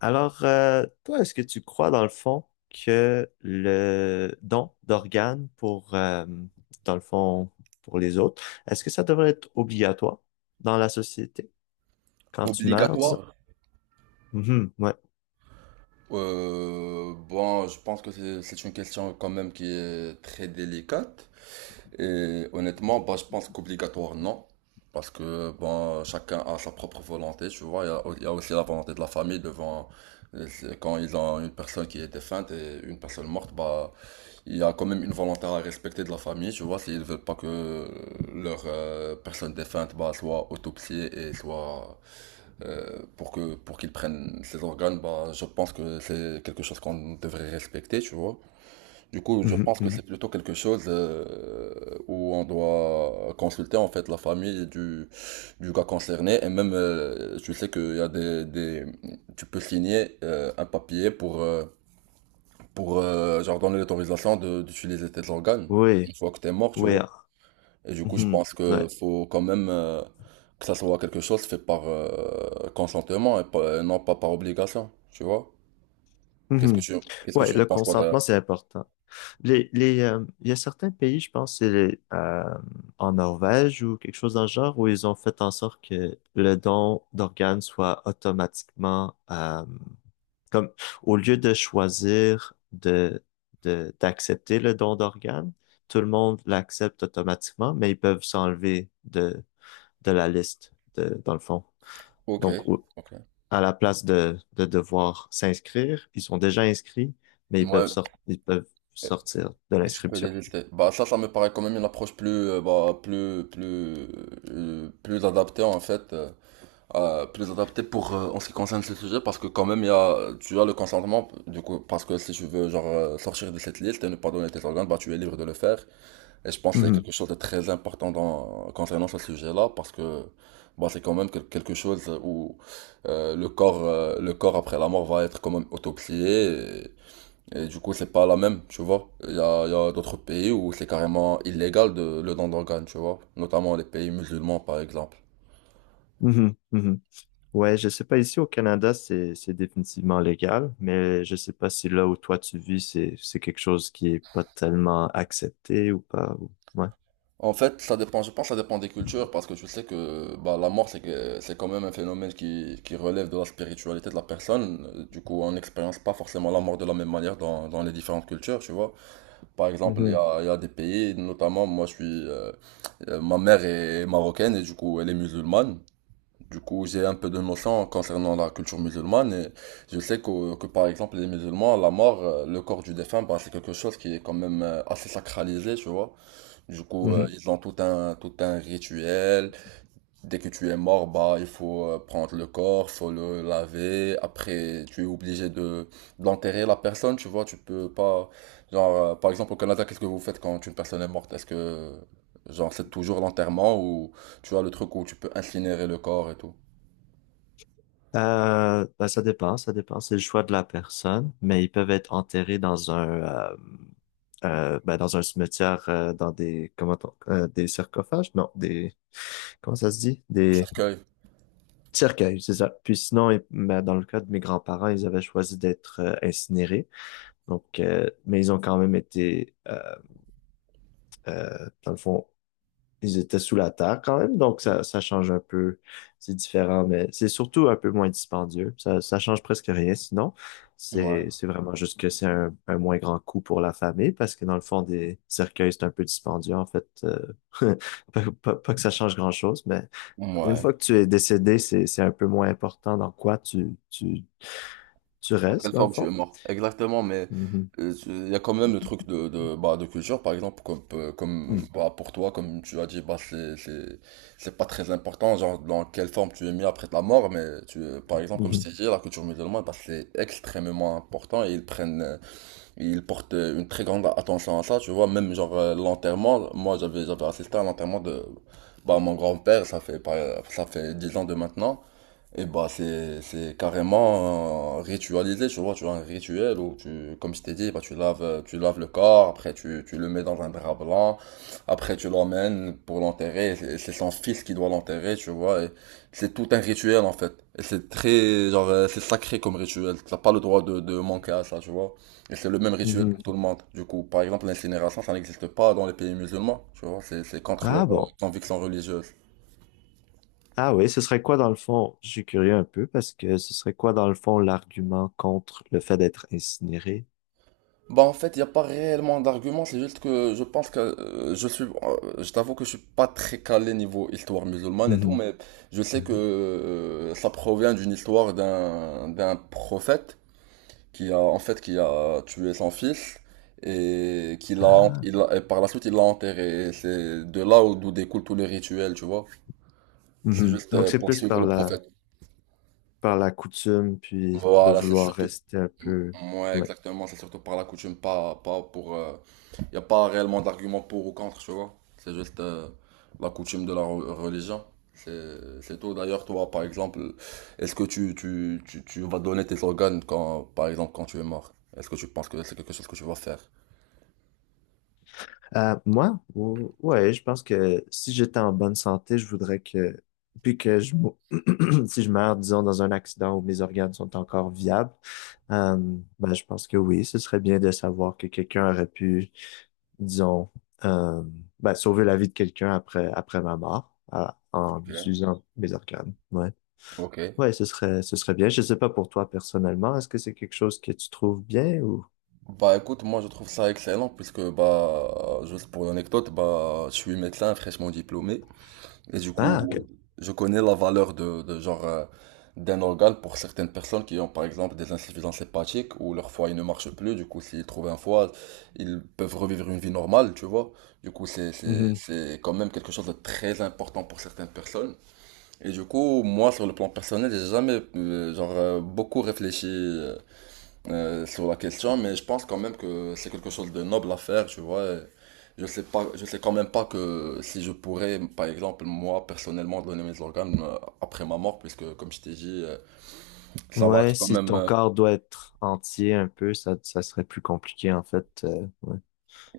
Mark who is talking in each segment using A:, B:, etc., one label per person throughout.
A: Alors, toi, est-ce que tu crois dans le fond que le don d'organes pour, dans le fond, pour les autres, est-ce que ça devrait être obligatoire dans la société quand tu meurs, disons?
B: Obligatoire?
A: Mhm, ouais.
B: Bon, je pense que c'est une question quand même qui est très délicate. Et honnêtement, bah, je pense qu'obligatoire, non. Parce que bon, chacun a sa propre volonté, tu vois. Il y a aussi la volonté de la famille devant. Quand ils ont une personne qui est défunte et une personne morte, bah, il y a quand même une volonté à respecter de la famille, tu vois. S'ils veulent pas que leur personne défunte bah, soit autopsiée et soit pour qu'ils prennent ces organes, bah, je pense que c'est quelque chose qu'on devrait respecter, tu vois. Du coup, je
A: Mhm,
B: pense que
A: mhm.
B: c'est plutôt quelque chose où on doit consulter en fait la famille du gars concerné et même, tu sais qu'il y a tu peux signer un papier pour genre donner l'autorisation d'utiliser tes organes une
A: Oui,
B: fois que t'es mort, tu
A: oui,
B: vois.
A: ah,
B: Et du coup, je
A: mhm,
B: pense que
A: ouais.
B: faut quand même que ça soit quelque chose fait par consentement et et non pas par obligation, tu vois? Qu'est-ce que
A: Mhm.
B: tu, Qu'est-ce que
A: Ouais,
B: tu en
A: le
B: penses, toi, d'ailleurs?
A: consentement, c'est important. Il y a certains pays, je pense, c'est les, en Norvège ou quelque chose dans le genre, où ils ont fait en sorte que le don d'organes soit automatiquement, comme au lieu de choisir d'accepter le don d'organes, tout le monde l'accepte automatiquement, mais ils peuvent s'enlever de, la liste, dans le fond.
B: Ok,
A: Donc,
B: ok.
A: à la place de devoir s'inscrire, ils sont déjà inscrits, mais
B: Ouais,
A: ils peuvent
B: et,
A: sortir de
B: et tu peux
A: l'inscription.
B: délister. Bah, ça me paraît quand même une approche plus adaptée, en fait, plus adaptée pour, en ce qui concerne ce sujet, parce que quand même, il y a, tu as le consentement, du coup, parce que si tu veux, genre, sortir de cette liste et ne pas donner tes organes, bah, tu es libre de le faire. Et je pense qu'il y a
A: Mhm,
B: quelque chose de très important concernant ce sujet-là, parce que bah, c'est quand même quelque chose où le corps après la mort va être quand même autopsié, et du coup, c'est pas la même, tu vois. Il y a d'autres pays où c'est carrément illégal de, le don d'organes, tu vois, notamment les pays musulmans, par exemple.
A: mhm, mhm. Ouais, je sais pas, ici au Canada, c'est définitivement légal, mais je sais pas si là où toi tu vis, c'est quelque chose qui est pas tellement accepté ou pas. Ouais.
B: En fait, ça dépend, je pense que ça dépend des cultures, parce que tu sais que bah, la mort, c'est quand même un phénomène qui relève de la spiritualité de la personne. Du coup, on n'expérience pas forcément la mort de la même manière dans les différentes cultures, tu vois. Par exemple,
A: Mhm,
B: il y a des pays, notamment, moi, ma mère est marocaine et du coup, elle est musulmane. Du coup, j'ai un peu de notion concernant la culture musulmane et je sais que par exemple, les musulmans, la mort, le corps du défunt, bah, c'est quelque chose qui est quand même assez sacralisé, tu vois. Du coup,
A: mhm.
B: ils ont tout un rituel. Dès que tu es mort, bah, il faut prendre le corps, faut le laver. Après, tu es obligé de d'enterrer la personne, tu vois. Tu peux pas, genre, par exemple, au Canada, qu'est-ce que vous faites quand une personne est morte? Est-ce que, genre, c'est toujours l'enterrement ou tu as le truc où tu peux incinérer le corps et tout?
A: Ben, ça dépend, ça dépend. C'est le choix de la personne, mais ils peuvent être enterrés euh, dans un cimetière, dans des sarcophages? Non, des comment ça se dit?
B: Un cercueil.
A: Cercueil, c'est ça. Puis sinon, dans le cas de mes grands-parents, ils avaient choisi d'être incinérés. Donc, mais ils ont quand même été, dans le fond, ils étaient sous la terre quand même. Donc, ça change un peu. C'est différent, mais c'est surtout un peu moins dispendieux. Ça change presque rien. Sinon,
B: Ouais.
A: c'est vraiment juste que c'est un moins grand coût pour la famille parce que dans le fond, des cercueils, c'est un peu dispendieux, en fait. Pas que ça change grand-chose, mais une
B: Ouais.
A: fois que tu es décédé, c'est un peu moins important dans quoi tu
B: En quelle
A: restes, dans le
B: forme tu
A: fond.
B: es mort? Exactement, mais
A: Mhm.
B: il y a quand même le truc bah, de culture, par exemple, comme
A: Mm.
B: bah, pour toi, comme tu as dit, bah, c'est pas très important, genre dans quelle forme tu es mis après ta mort, mais par exemple, comme je
A: Mhm.
B: t'ai dit, la culture musulmane, bah, c'est extrêmement important et ils portent une très grande attention à ça, tu vois, même genre l'enterrement, moi j'avais assisté à l'enterrement de bah, mon grand-père, ça fait 10 ans de maintenant. Et bah c'est carrément ritualisé, tu vois, tu as un rituel où tu comme je t'ai dit, bah tu laves le corps, après tu le mets dans un drap blanc, après tu l'emmènes pour l'enterrer, et c'est son fils qui doit l'enterrer, tu vois, et c'est tout un rituel en fait. Et c'est très genre c'est sacré comme rituel, t'as pas le droit de manquer à ça, tu vois. Et c'est le même rituel pour tout
A: Mhm.
B: le monde. Du coup, par exemple, l'incinération, ça n'existe pas dans les pays musulmans, tu vois, c'est contre leur
A: Ah bon.
B: conviction religieuse.
A: Ah oui, ce serait quoi dans le fond? Je suis curieux un peu parce que ce serait quoi dans le fond l'argument contre le fait d'être incinéré?
B: Bah en fait, il n'y a pas réellement d'argument, c'est juste que je pense que je t'avoue que je suis pas très calé niveau histoire musulmane et tout,
A: Mhm.
B: mais je sais que
A: Mhm.
B: ça provient d'une histoire d'un prophète qui a tué son fils et qui l'a,
A: Ah.
B: il l'a- et par la suite il l'a enterré. Et c'est d'où découlent tous les rituels, tu vois. C'est
A: Mhm.
B: juste
A: Donc c'est
B: pour
A: plus
B: suivre le prophète.
A: par la coutume, puis de
B: Voilà, c'est
A: vouloir
B: surtout.
A: rester un peu.
B: Mm, ouais,
A: Ouais.
B: exactement, c'est surtout par la coutume, pas pour. Il n'y a pas réellement d'argument pour ou contre, tu vois. C'est juste la coutume de la religion. C'est tout. D'ailleurs, toi, par exemple, est-ce que tu vas donner tes organes quand, par exemple, quand tu es mort? Est-ce que tu penses que c'est quelque chose que tu vas faire?
A: Moi, ouais, je pense que si j'étais en bonne santé, je voudrais que, puis que je, mou- si je meurs, disons, dans un accident où mes organes sont encore viables, euh, ben, je pense que oui, ce serait bien de savoir que quelqu'un aurait pu, disons, euh, ben, sauver la vie de quelqu'un après ma mort, en
B: Ok.
A: utilisant mes organes. Ouais.
B: Ok.
A: Ouais, ce serait bien. Je sais pas pour toi personnellement, est-ce que c'est quelque chose que tu trouves bien ou?
B: Bah écoute, moi je trouve ça excellent puisque bah juste pour l'anecdote, bah je suis médecin fraîchement diplômé. Et du
A: Ah,
B: coup,
A: ok.
B: je connais la valeur de genre d'un organe pour certaines personnes qui ont par exemple des insuffisances hépatiques ou leur foie il ne marche plus. Du coup, s'ils trouvent un foie, ils peuvent revivre une vie normale, tu vois. Du coup, c'est quand même quelque chose de très important pour certaines personnes. Et du coup, moi, sur le plan personnel, j'ai jamais beaucoup réfléchi sur la question, mais je pense quand même que c'est quelque chose de noble à faire, tu vois. Et je sais pas, je sais quand même pas que si je pourrais, par exemple, moi, personnellement, donner mes organes après ma mort, puisque, comme je t'ai dit, ça va
A: Ouais,
B: être quand
A: si
B: même,
A: ton corps doit être entier un peu, ça serait plus compliqué en fait. Ouais.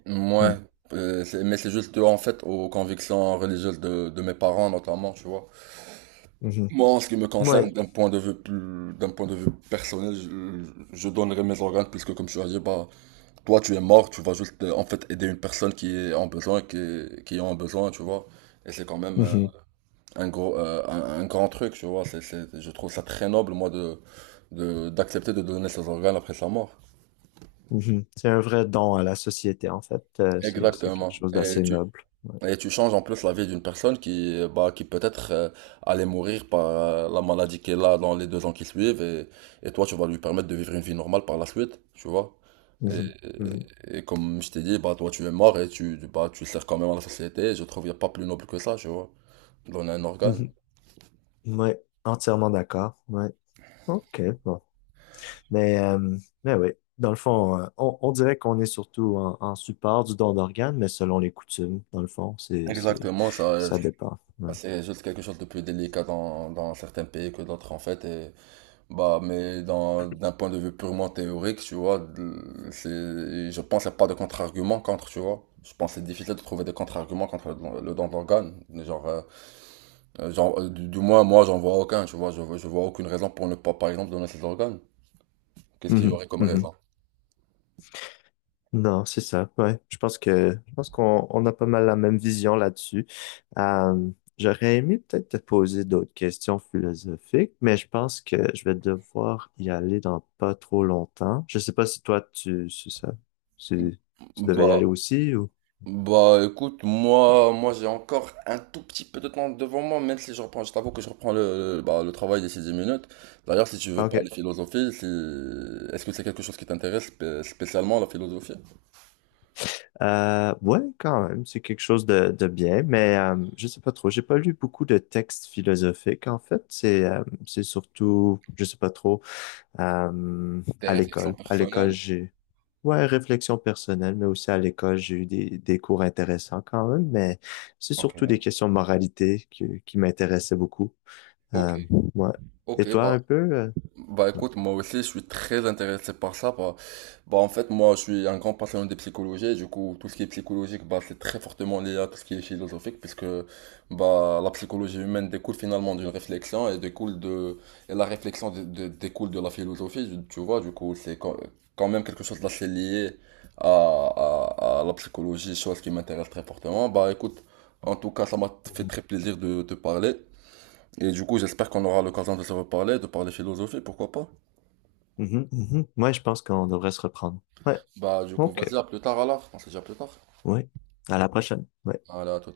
B: ouais,
A: Hmm.
B: mais c'est juste, en fait, aux convictions religieuses de mes parents, notamment, tu vois.
A: Mhm.
B: Moi, en ce qui me concerne,
A: Ouais.
B: d'un point de vue plus, d'un point de vue personnel, je donnerai mes organes, puisque, comme tu as dit, bah, toi, tu es mort, tu vas juste en fait aider une personne qui est en besoin, qui en a besoin, tu vois. Et c'est quand même
A: Mhm.
B: un grand truc, tu vois. Je trouve ça très noble, moi, d'accepter de donner ses organes après sa mort.
A: Mhm. C'est un vrai don à la société en fait. C'est
B: Exactement.
A: quelque chose d'assez noble. Ouais.
B: Et tu changes en plus la vie d'une personne qui, bah, qui peut-être allait mourir par la maladie qu'elle a dans les 2 ans qui suivent et, toi tu vas lui permettre de vivre une vie normale par la suite, tu vois. Et,
A: Mhm. Mhm.
B: et comme je t'ai dit, bah, toi tu es mort et tu sers quand même à la société. Et je trouve qu'il n'y a pas plus noble que ça, tu vois. Donner un organe.
A: Mhm. Ouais. Entièrement d'accord. Ouais. OK, bon. Mais, euh, mais, oui, dans le fond, on dirait qu'on est surtout en support du don d'organes, mais selon les coutumes, dans le fond,
B: Exactement, ça,
A: ça dépend. Ouais.
B: c'est juste quelque chose de plus délicat dans certains pays que d'autres en fait. Bah, mais d'un point de vue purement théorique, tu vois, c'est, je pense qu'il n'y a pas de contre-argument contre, tu vois. Je pense que c'est difficile de trouver des contre-arguments contre le don d'organe. Genre, du moins, moi, j'en vois aucun, tu vois. Je vois aucune raison pour ne pas, par exemple, donner ses organes. Qu'est-ce qu'il y
A: Mhm.
B: aurait comme
A: Mhm.
B: raison?
A: Non, c'est ça. Ouais, je pense qu'on a pas mal la même vision là-dessus. Euh, j'aurais aimé peut-être te poser d'autres questions philosophiques, mais je pense que je vais devoir y aller dans pas trop longtemps. Je sais pas si toi tu c'est ça, si tu devais y aller
B: Bah,
A: aussi ou.
B: Bah écoute, moi j'ai encore un tout petit peu de temps devant moi, même si je t'avoue que je reprends le travail d'ici 10 minutes. D'ailleurs, si tu veux
A: Ah,
B: parler
A: Ok.
B: philosophie, si... est-ce que c'est quelque chose qui t'intéresse spécialement la philosophie?
A: Ouais, quand même, c'est quelque chose de bien, mais je sais pas trop. J'ai pas lu beaucoup de textes philosophiques en fait. C'est surtout, je sais pas trop.
B: Tes
A: À
B: réflexions
A: l'école. À l'école,
B: personnelles?
A: j'ai Ouais, réflexion personnelle, mais aussi à l'école, j'ai eu des cours intéressants quand même, mais c'est surtout des
B: Ok.
A: questions de moralité qui m'intéressaient beaucoup.
B: Ok,
A: Euh, ouais. Et
B: ok,
A: toi, un peu?
B: Bah
A: Ouais.
B: écoute, moi aussi je suis très intéressé par ça. Bah, en fait, moi je suis un grand passionné de psychologie. Et du coup, tout ce qui est psychologique, bah, c'est très fortement lié à tout ce qui est philosophique, puisque bah, la psychologie humaine découle finalement d'une réflexion et découle de et la réflexion découle de la philosophie. Tu vois, du coup, c'est quand même quelque chose d'assez lié à, la psychologie, chose qui m'intéresse très fortement. Bah écoute, en tout cas, ça m'a fait
A: Mhm.
B: très plaisir de te parler. Et du coup, j'espère qu'on aura l'occasion de se reparler, de parler philosophie, pourquoi pas?
A: Mhm, mhm. Ouais, je pense qu'on devrait se reprendre. Ouais,
B: Bah, du coup,
A: ok.
B: vas-y, à plus tard alors. On se dit à plus tard.
A: Ouais. À la prochaine. Ouais.
B: Allez, à tout.